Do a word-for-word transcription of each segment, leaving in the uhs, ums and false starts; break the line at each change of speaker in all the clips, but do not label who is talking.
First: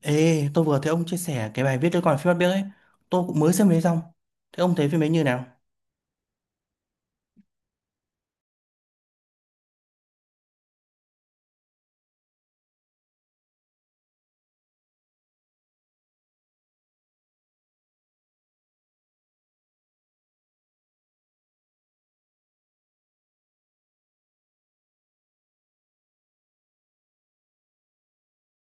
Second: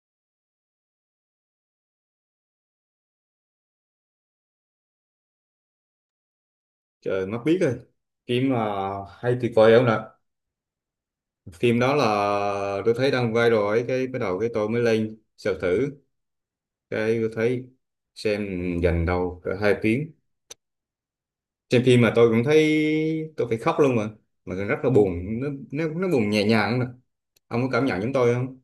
Ê, tôi vừa thấy ông chia sẻ cái bài viết tôi còn phim Bắt Biếc ấy. Tôi cũng mới xem đấy xong. Thế ông thấy phim ấy như nào?
Trời, mắt biết rồi, phim mà hay tuyệt vời không nè. Phim đó là, tôi thấy đang viral ấy, cái bắt đầu cái tôi mới lên search thử, cái tôi thấy xem dành đầu cỡ hai tiếng. Xem phim mà tôi cũng thấy tôi phải khóc luôn mà mà rất là buồn, nó nó, nó buồn nhẹ nhàng nè. Ông có cảm nhận giống tôi không?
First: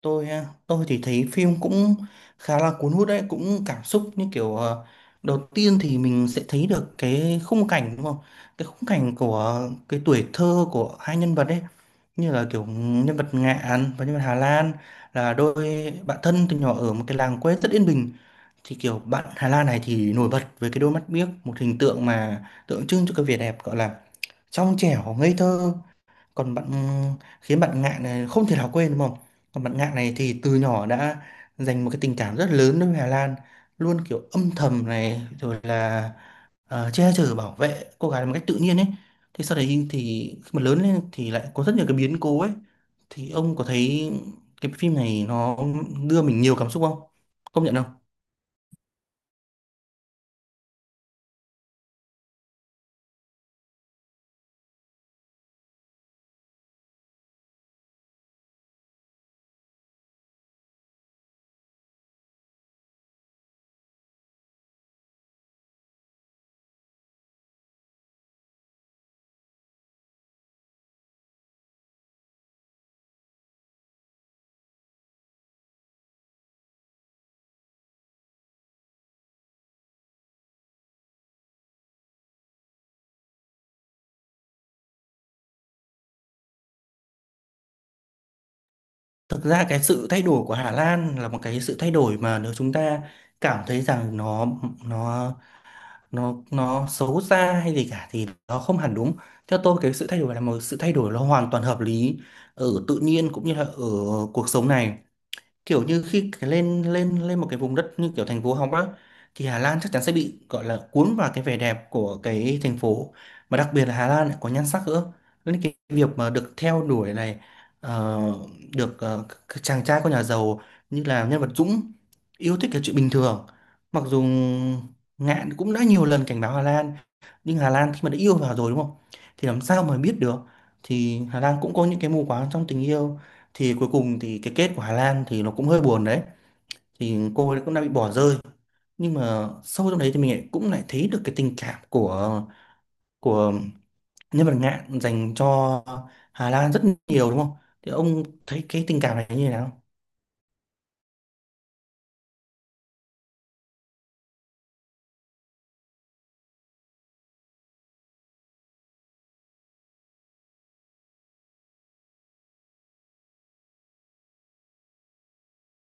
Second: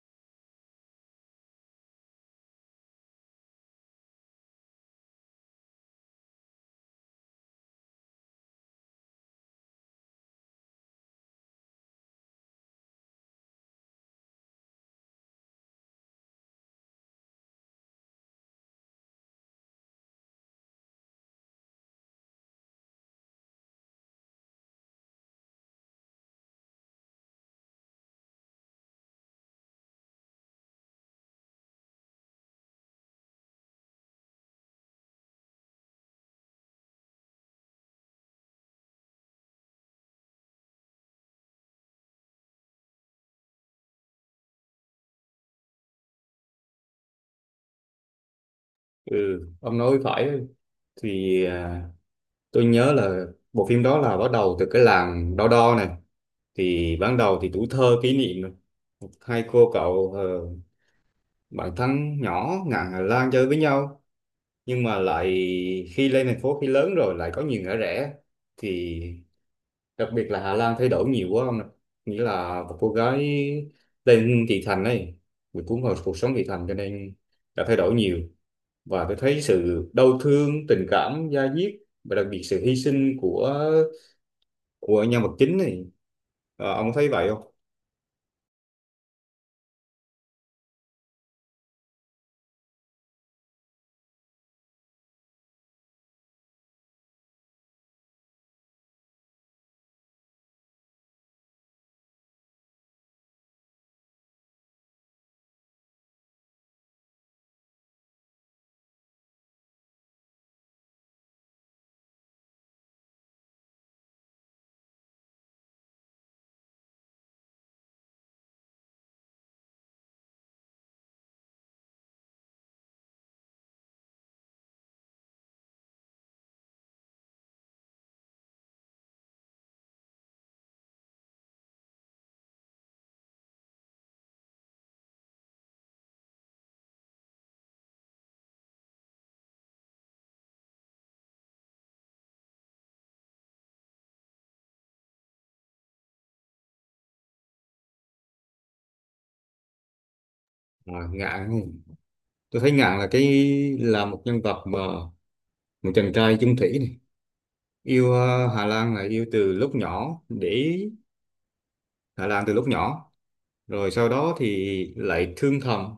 Tôi à, tôi thì thấy phim cũng khá là cuốn hút đấy, cũng cảm xúc như kiểu ờ, đầu tiên thì mình sẽ thấy được cái khung cảnh đúng không? Cái khung cảnh của cái tuổi thơ của hai nhân vật ấy, như là kiểu nhân vật Ngạn và nhân vật Hà Lan là đôi bạn thân từ nhỏ ở một cái làng quê rất yên bình. Thì kiểu bạn Hà Lan này thì nổi bật với cái đôi mắt biếc, một hình tượng mà tượng trưng cho cái vẻ đẹp gọi là trong trẻo ngây thơ, còn bạn ừ, khiến bạn Ngạn này không thể nào quên đúng không? Còn bạn Ngạn này thì từ nhỏ đã dành một cái tình cảm rất lớn đối với Hà Lan, luôn kiểu âm thầm này rồi là ờ, che chở bảo vệ cô gái một cách tự nhiên ấy. Thế sau đấy thì khi mà lớn lên thì lại có rất nhiều cái biến cố ấy, thì ông có thấy cái phim này nó đưa mình nhiều cảm xúc không, công nhận không?
Ừ, ông nói phải. Thì à, tôi nhớ là bộ phim đó là bắt đầu từ cái làng Đo Đo này. Thì ban đầu thì tuổi thơ kỷ niệm này, hai cô cậu bạn thân nhỏ ngà Hà Lan chơi với nhau, nhưng mà lại khi lên thành phố, khi lớn rồi lại có nhiều ngã rẽ. Thì đặc biệt là Hà Lan thay đổi nhiều quá không ạ? Nghĩa là một cô gái lên thị thành ấy, bị cuốn vào cuộc sống thị thành cho nên đã thay đổi nhiều. Và tôi thấy sự đau thương, tình cảm da diết, và đặc biệt sự hy sinh của của nhân vật chính này. Ờ, ông có thấy vậy không?
Thực ra cái sự thay đổi của Hà Lan là một cái sự thay đổi mà nếu chúng ta cảm thấy rằng nó nó nó nó xấu xa hay gì cả thì nó không hẳn đúng. Theo tôi cái sự thay đổi là một sự thay đổi nó hoàn toàn hợp lý ở tự nhiên cũng như là ở cuộc sống này, kiểu như khi cái lên lên lên một cái vùng đất như kiểu thành phố Hồng á thì Hà Lan chắc chắn sẽ bị gọi là cuốn vào cái vẻ đẹp của cái thành phố, mà đặc biệt là Hà Lan lại có nhan sắc nữa, nên cái việc mà được theo đuổi này, ờ, được ờ, các chàng trai con nhà giàu như là nhân vật Dũng yêu thích là chuyện bình thường. Mặc dù Ngạn cũng đã nhiều lần cảnh báo Hà Lan, nhưng Hà Lan khi mà đã yêu vào rồi đúng không, thì làm sao mà biết được. Thì Hà Lan cũng có những cái mù quáng trong tình yêu, thì cuối cùng thì cái kết của Hà Lan thì nó cũng hơi buồn đấy, thì cô ấy cũng đã bị bỏ rơi. Nhưng mà sâu trong đấy thì mình lại cũng lại thấy được cái tình cảm của của nhân vật Ngạn dành cho Hà Lan rất nhiều đúng không? Thì ông thấy cái tình cảm này như thế nào?
à, Ngạn, tôi thấy Ngạn là cái, là một nhân vật mà một chàng trai chung thủy này, yêu ờ, Hà Lan là yêu từ lúc nhỏ, để ý Hà Lan từ lúc nhỏ, rồi sau đó thì lại thương thầm.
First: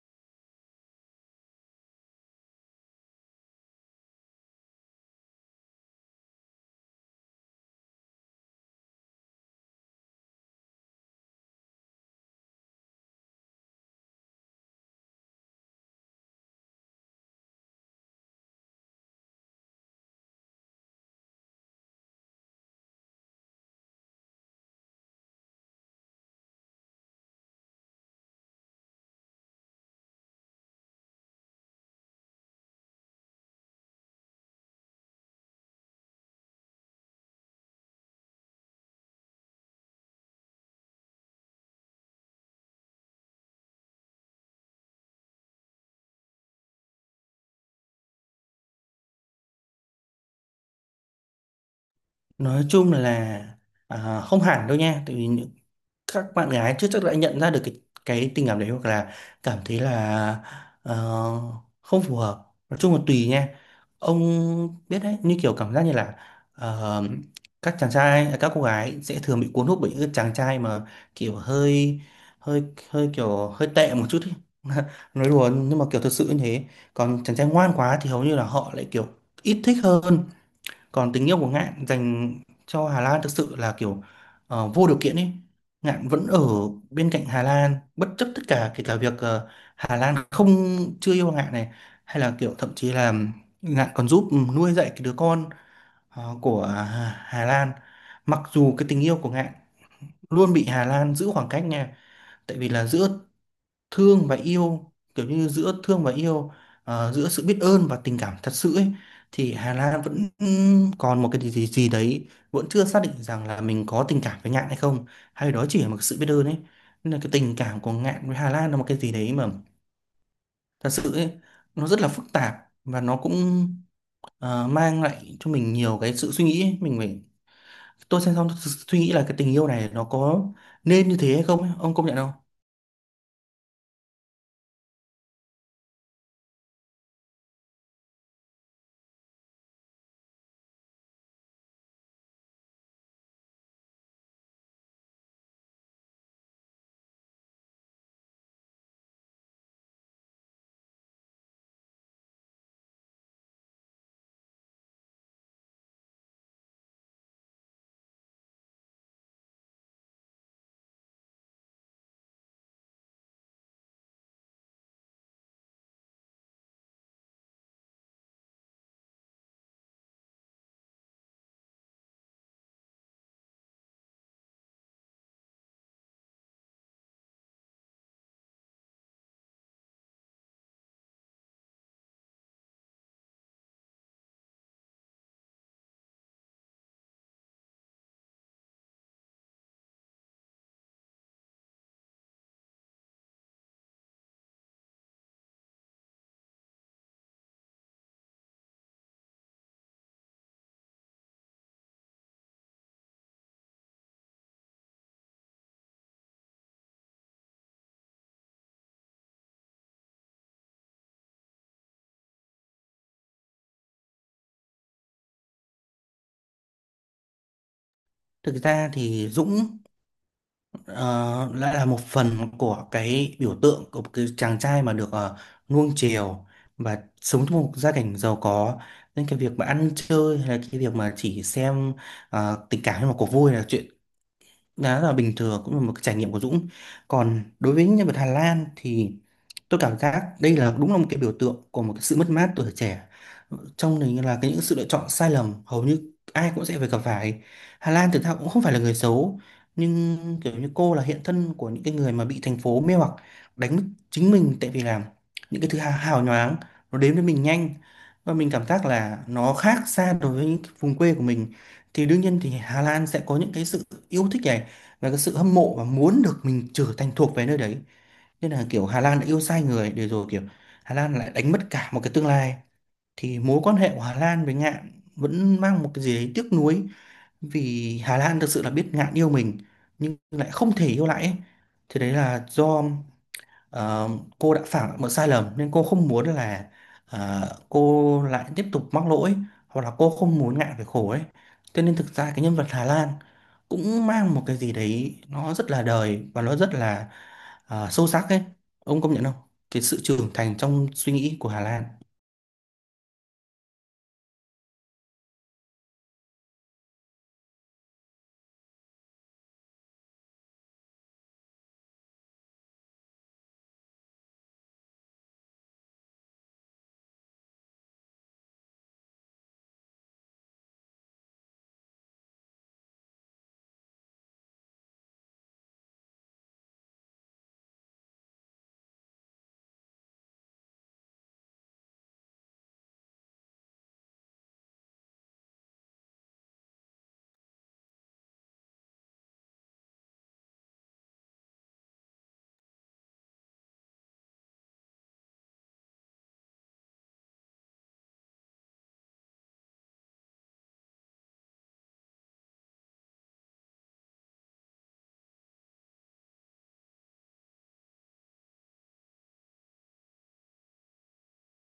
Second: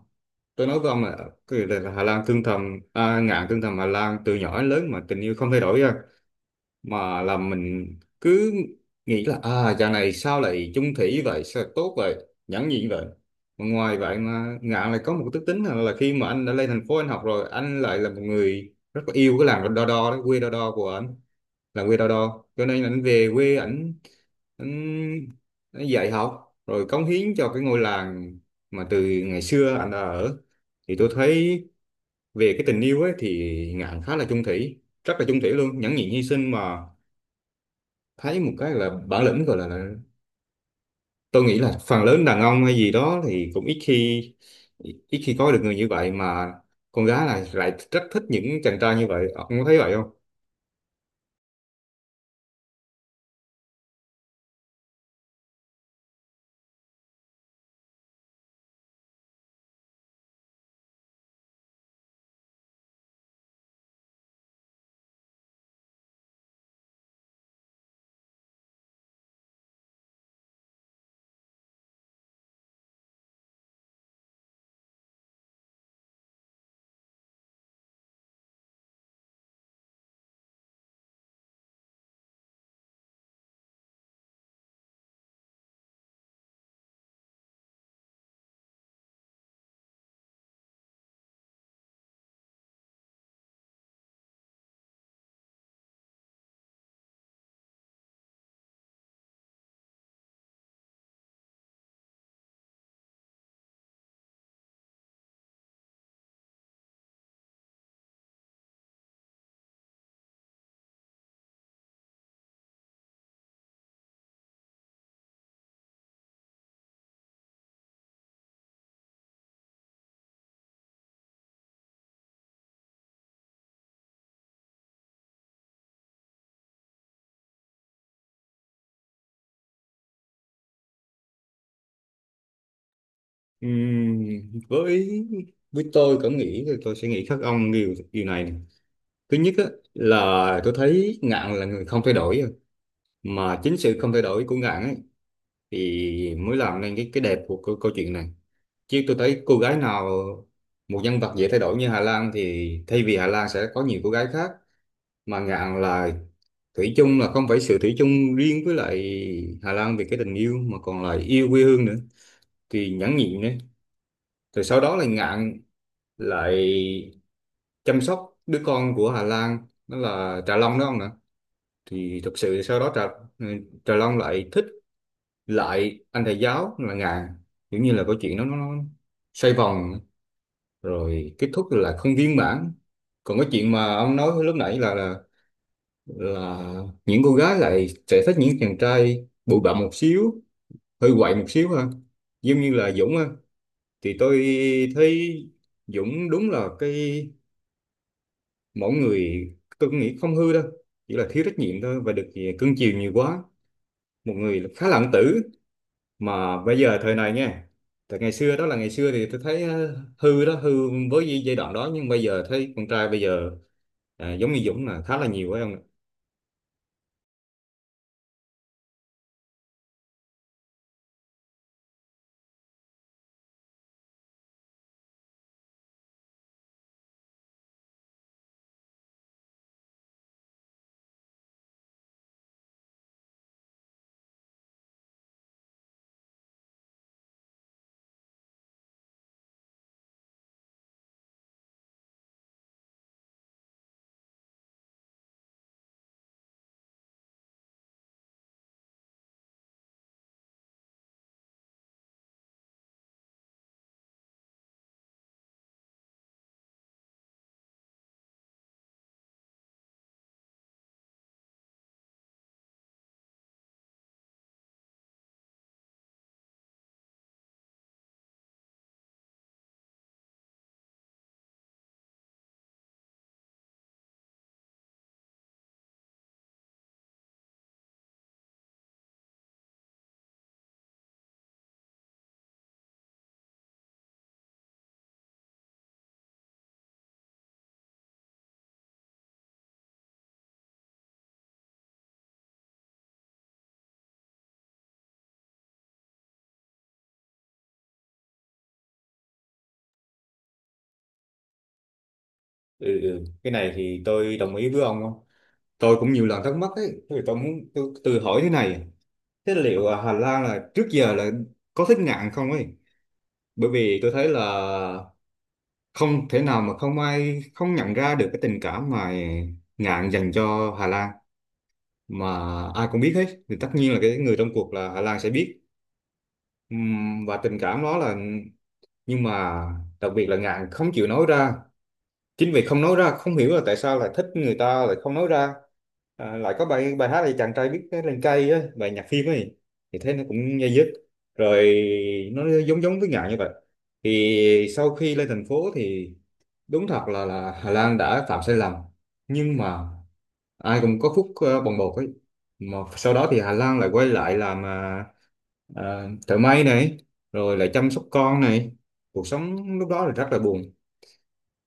Tôi nói với ông là, cái là là Hà Lan thương thầm, à, Ngạn thương thầm Hà Lan từ nhỏ đến lớn mà tình yêu không thay đổi ra, mà là mình cứ nghĩ là, à, chàng này sao lại chung thủy vậy, sao lại tốt vậy, nhẫn nhịn vậy. Mà ngoài vậy mà Ngạn lại có một cái đức tính là, là khi mà anh đã lên thành phố, anh học rồi, anh lại là một người rất là yêu cái làng Đo Đo đó, quê Đo Đo của anh, là quê Đo Đo, cho nên ảnh về quê, ảnh ảnh, ảnh dạy học rồi cống hiến cho cái ngôi làng mà từ ngày xưa ảnh đã ở. Thì tôi thấy về cái tình yêu ấy thì Ngạn khá là chung thủy, rất là chung thủy luôn, nhẫn nhịn hy sinh mà. Thấy một cái là bản lĩnh gọi là, là tôi nghĩ là phần lớn đàn ông hay gì đó thì cũng ít khi ít khi có được người như vậy, mà con gái là lại rất thích những chàng trai như vậy. Ông có thấy vậy không?
Nói chung là à, không hẳn đâu nha, tại vì những các bạn gái chưa chắc đã nhận ra được cái cái tình cảm đấy, hoặc là cảm thấy là ờ, không phù hợp, nói chung là tùy nha. Ông biết đấy, như kiểu cảm giác như là ờ, các chàng trai à, các cô gái sẽ thường bị cuốn hút bởi những cái chàng trai mà kiểu hơi hơi hơi kiểu hơi tệ một chút ý. Nói đùa nhưng mà kiểu thật sự như thế. Còn chàng trai ngoan quá thì hầu như là họ lại kiểu ít thích hơn. Còn tình yêu của Ngạn dành cho Hà Lan thực sự là kiểu ờ, vô điều kiện ấy. Ngạn vẫn ở bên cạnh Hà Lan bất chấp tất cả, kể cả việc ờ, Hà Lan không chưa yêu Ngạn này, hay là kiểu thậm chí là Ngạn còn giúp nuôi dạy cái đứa con ờ, của Hà Hà Lan. Mặc dù cái tình yêu của Ngạn luôn bị Hà Lan giữ khoảng cách nha, tại vì là giữa thương và yêu, kiểu như giữa thương và yêu, ờ, giữa sự biết ơn và tình cảm thật sự ấy. Thì Hà Lan vẫn ừm, còn một cái gì gì gì đấy, vẫn chưa xác định rằng là mình có tình cảm với Ngạn hay không, hay đó chỉ là một sự biết ơn ấy. Nên là cái tình cảm của Ngạn với Hà Lan là một cái gì đấy mà thật sự ấy, nó rất là phức tạp, và nó cũng ờ, mang lại cho mình nhiều cái sự suy nghĩ ấy. Mình phải, tôi xem xong tôi suy nghĩ là cái tình yêu này nó có nên như thế hay không ấy. Ông công nhận không?
Ừm, với với tôi cảm nghĩ thì tôi sẽ nghĩ khác ông điều điều này nè. Thứ nhất á, là tôi thấy Ngạn là người không thay đổi à. Mà chính sự không thay đổi của Ngạn ấy thì mới làm nên cái cái đẹp của câu, câu chuyện này. Chứ tôi thấy cô gái nào, một nhân vật dễ thay đổi như Hà Lan thì thay vì Hà Lan sẽ có nhiều cô gái khác. Mà Ngạn là thủy chung, là không phải sự thủy chung riêng với lại Hà Lan về cái tình yêu mà còn là yêu quê hương nữa, thì nhẫn nhịn đấy. Rồi sau đó là Ngạn lại chăm sóc đứa con của Hà Lan, đó là Trà Long đó ông nè. Thì thực sự sau đó Trà, ừ, Trà Long lại thích lại anh thầy giáo là Ngạn. Kiểu như là câu chuyện nó nó nó xoay vòng, rồi kết thúc là không viên mãn. Còn cái chuyện mà ông nói lúc nãy là là là những cô gái lại sẽ thích những chàng trai bụi bặm một xíu, hơi quậy một xíu ha, giống như là Dũng ha. Thì tôi thấy Dũng đúng là cái, mỗi người, tôi cũng nghĩ không hư đâu, chỉ là thiếu trách nhiệm thôi, và được thì cưng chiều nhiều quá, một người khá là ẩn tử. Mà bây giờ thời này nha, thời ngày xưa đó là ngày xưa thì tôi thấy ờ, hư đó, hư với gi- giai đoạn đó. Nhưng bây giờ thấy con trai bây giờ, à, giống như Dũng là khá là nhiều phải không ạ?
Thực ra thì Dũng ờ, lại là một phần của cái biểu tượng của một cái chàng trai mà được ờ, nuông chiều và sống trong một gia cảnh giàu có, nên cái việc mà ăn chơi hay là cái việc mà chỉ xem ờ, tình cảm hay là cuộc vui là chuyện đó là bình thường, cũng là một cái trải nghiệm của Dũng. Còn đối với nhân vật Hà Lan thì tôi cảm giác đây là đúng là một cái biểu tượng của một cái sự mất mát tuổi trẻ, trong này là cái những sự lựa chọn sai lầm hầu như ai cũng sẽ phải gặp phải. Hà Lan thực ra cũng không phải là người xấu, nhưng kiểu như cô là hiện thân của những cái người mà bị thành phố mê hoặc, đánh mất chính mình, tại vì là những cái thứ hào hào nhoáng nó đến với mình nhanh, và mình cảm giác là nó khác xa đối với những cái vùng quê của mình, thì đương nhiên thì Hà Lan sẽ có những cái sự yêu thích này, và cái sự hâm mộ và muốn được mình trở thành thuộc về nơi đấy. Nên là kiểu Hà Lan đã yêu sai người để rồi kiểu Hà Lan lại đánh mất cả một cái tương lai. Thì mối quan hệ của Hà Lan với Ngạn vẫn mang một cái gì đấy tiếc nuối, vì Hà Lan thực sự là biết Ngạn yêu mình nhưng lại không thể yêu lại ấy. Thì đấy là do Ờ, cô đã phạm một sai lầm nên cô không muốn là ờ, cô lại tiếp tục mắc lỗi, hoặc là cô không muốn ngại về khổ ấy. Cho nên thực ra cái nhân vật Hà Lan cũng mang một cái gì đấy nó rất là đời và nó rất là ờ, sâu sắc ấy. Ông công nhận không? Cái sự trưởng thành trong suy nghĩ của Hà Lan,
ừ, ừ. Cái này thì tôi đồng ý với ông không. Tôi cũng nhiều lần thắc mắc ấy, thì tôi muốn tôi tự hỏi thế này, thế liệu à, Hà Lan là trước giờ là có thích nạn không ấy. Bởi vì tôi thấy là không thể nào mà không ai không nhận ra được cái tình cảm mà Ngạn dành cho Hà Lan, mà ai cũng biết hết thì tất nhiên là cái người trong cuộc là Hà Lan sẽ biết. Ừm, và tình cảm đó là, nhưng mà đặc biệt là Ngạn không chịu nói ra. Chính vì không nói ra, không hiểu là tại sao lại thích người ta lại không nói ra. À, lại có bài bài hát là chàng trai biết cái lên cây ấy, bài nhạc phim ấy, thì thế nó cũng dây dứt, rồi nó giống giống với Ngạn như vậy. Thì sau khi lên thành phố thì đúng thật là là Hà Lan đã phạm sai lầm, nhưng mà ai cũng có phút ờ, bồng bột ấy. Mà sau đó thì Hà Lan lại quay lại làm, uh, thợ may này, rồi lại chăm sóc con này. Cuộc sống lúc đó là rất là buồn,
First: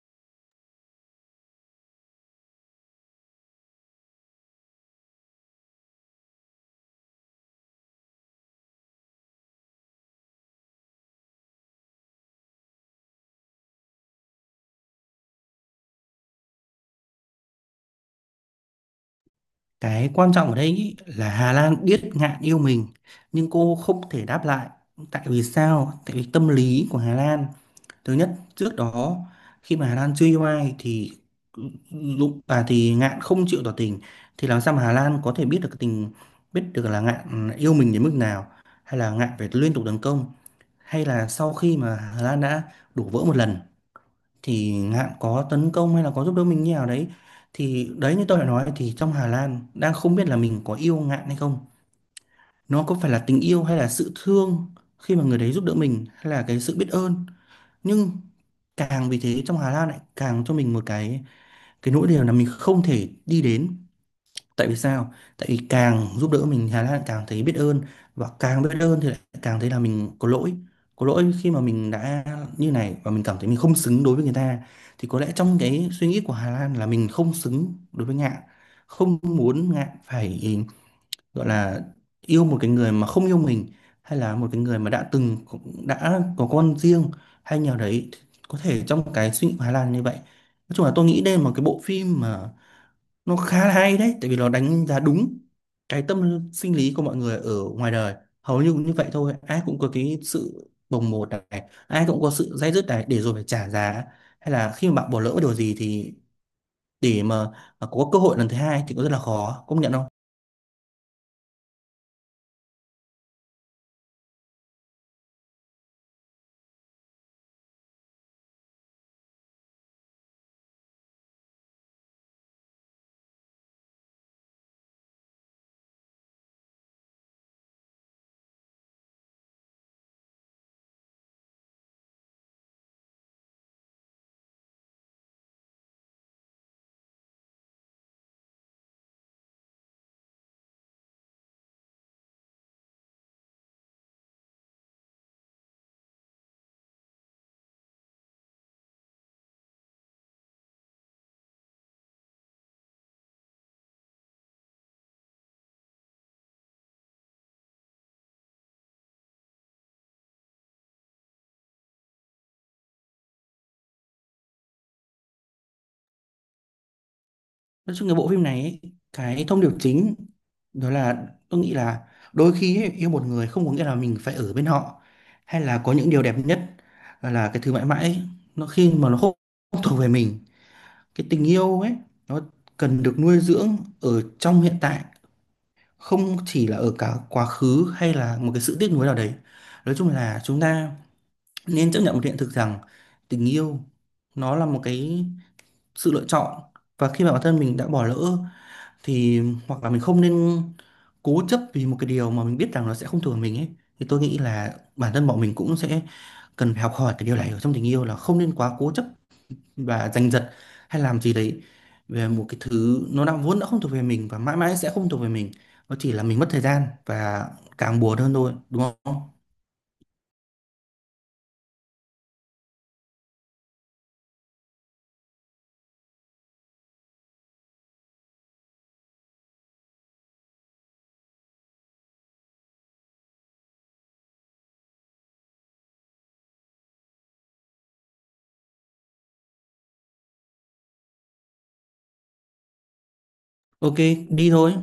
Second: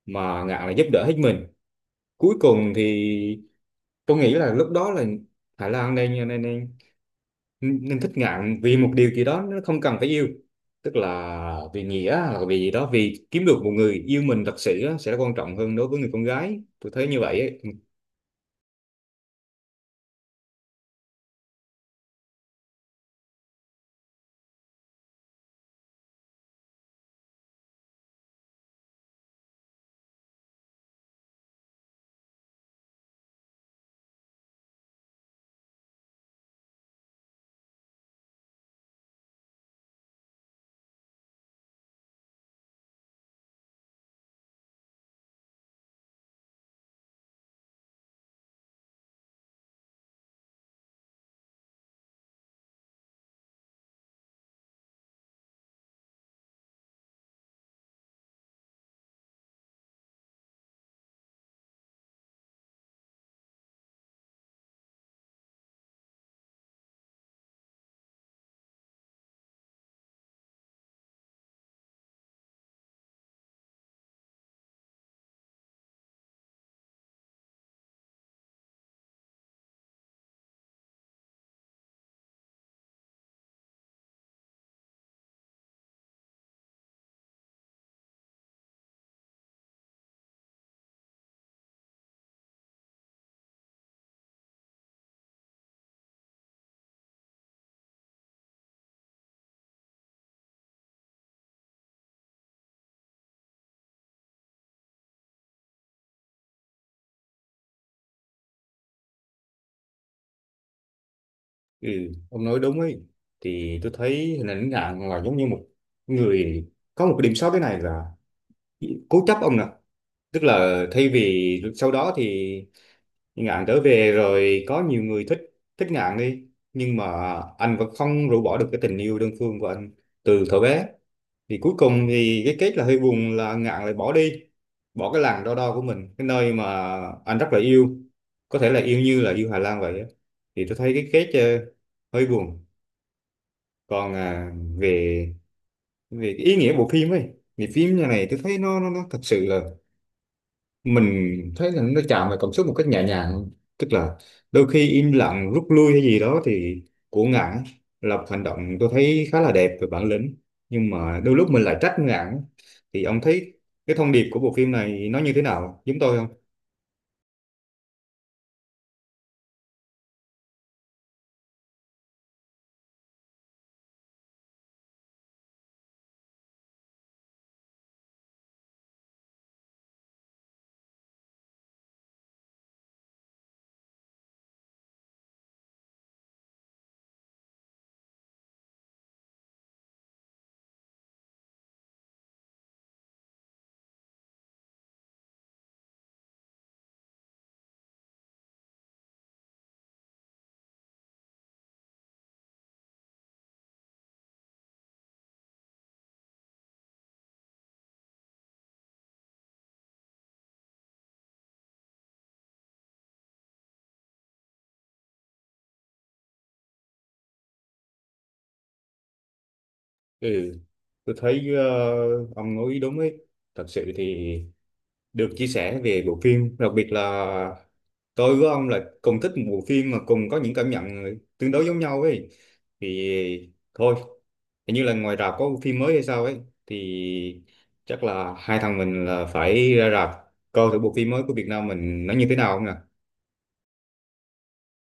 mà Ngạn là giúp đỡ hết mình. Cuối cùng thì tôi nghĩ là lúc đó là Hà Lan nên nên, nên nên thích Ngạn vì một điều gì đó, nó không cần phải yêu, tức là vì nghĩa hoặc vì gì đó, vì kiếm được một người yêu mình thật sự á, sẽ quan trọng hơn đối với người con gái, tôi thấy như vậy ấy.
cái quan trọng ở đây ý là Hà Lan biết ngạn yêu mình nhưng cô không thể đáp lại. Tại vì sao? Tại vì tâm lý của Hà Lan. Thứ nhất, trước đó khi mà Hà Lan chưa yêu ai thì lúc à thì Ngạn không chịu tỏ tình, thì làm sao mà Hà Lan có thể biết được cái tình biết được là Ngạn yêu mình đến mức nào, hay là Ngạn phải liên tục tấn công, hay là sau khi mà Hà Lan đã đổ vỡ một lần thì Ngạn có tấn công hay là có giúp đỡ mình như nào đấy. Thì đấy như tôi đã nói thì trong Hà Lan đang không biết là mình có yêu Ngạn hay không, nó có phải là tình yêu hay là sự thương khi mà người đấy giúp đỡ mình, hay là cái sự biết ơn. Nhưng càng vì thế trong Hà Lan lại càng cho mình một cái cái nỗi điều là mình không thể đi đến. Tại vì sao? Tại vì càng giúp đỡ mình Hà Lan lại càng thấy biết ơn, và càng biết ơn thì lại càng thấy là mình có lỗi. Có lỗi khi mà mình đã như này, và mình cảm thấy mình không xứng đối với người ta. Thì có lẽ trong cái suy nghĩ của Hà Lan là mình không xứng đối với Ngạn, không muốn Ngạn phải gọi là yêu một cái người mà không yêu mình, hay là một cái người mà đã từng đã có con riêng hay nhờ đấy. Có thể trong cái suy nghĩ của Hà Lan như vậy. Nói chung là tôi nghĩ đây là một cái bộ phim mà nó khá là hay đấy, tại vì nó đánh giá đúng cái tâm sinh lý của mọi người ở ngoài đời, hầu như cũng như vậy thôi. Ai cũng có cái sự bồng bột này, ai cũng có sự day dứt này để rồi phải trả giá, hay là khi mà bạn bỏ lỡ điều gì thì để mà có cơ hội lần thứ hai thì cũng rất là khó, công nhận không?
Ừ, ông nói đúng ấy. Thì tôi thấy hình ảnh Ngạn là giống như một người có một cái điểm sót thế này là cố chấp ông nè. Tức là thay vì sau đó thì Ngạn trở về rồi có nhiều người thích, thích Ngạn đi, nhưng mà anh vẫn không rũ bỏ được cái tình yêu đơn phương của anh từ thuở bé. Thì cuối cùng thì cái kết là hơi buồn là Ngạn lại bỏ đi, bỏ cái làng Đo Đo của mình, cái nơi mà anh rất là yêu, có thể là yêu như là yêu Hà Lan vậy á. Thì tôi thấy cái kết ờ, hơi buồn. Còn à, về về cái ý nghĩa bộ phim ấy, thì phim như này tôi thấy nó nó, nó thật sự là mình thấy là nó chạm vào cảm xúc một cách nhẹ nhàng. Tức là đôi khi im lặng rút lui hay gì đó thì của Ngạn là một hành động tôi thấy khá là đẹp về bản lĩnh, nhưng mà đôi lúc mình lại trách Ngạn. Thì ông thấy cái thông điệp của bộ phim này nó như thế nào, giống tôi không?
Nói chung cái bộ phim này ấy, cái thông điệp chính đó là tôi nghĩ là đôi khi ấy, yêu một người không có nghĩa là mình phải ở bên họ, hay là có những điều đẹp nhất là, là cái thứ mãi mãi ấy, nó khi mà nó không không thuộc về mình. Cái tình yêu ấy nó cần được nuôi dưỡng ở trong hiện tại, không chỉ là ở cả quá khứ hay là một cái sự tiếc nuối nào đấy. Nói chung là chúng ta nên chấp nhận một hiện thực rằng tình yêu nó là một cái sự lựa chọn, và khi mà bản thân mình đã bỏ lỡ thì hoặc là mình không nên cố chấp vì một cái điều mà mình biết rằng nó sẽ không thuộc về mình ấy. Thì tôi nghĩ là bản thân bọn mình cũng sẽ cần phải học hỏi cái điều này ở trong tình yêu, là không nên quá cố chấp và giành giật hay làm gì đấy về một cái thứ nó đã vốn đã không thuộc về mình và mãi mãi sẽ không thuộc về mình. Nó chỉ là mình mất thời gian và càng buồn hơn thôi đúng không?
Ừ, tôi thấy, ờ, ông nói đúng ấy. Thật sự thì được chia sẻ về bộ phim, đặc biệt là tôi với ông là cùng thích một bộ phim mà cùng có những cảm nhận tương đối giống nhau ấy. Thì thôi, hình như là ngoài rạp có bộ phim mới hay sao ấy, thì chắc là hai thằng mình là phải ra rạp coi thử bộ phim mới của Việt Nam mình nó như thế nào không nhỉ.
Ok, đi thôi.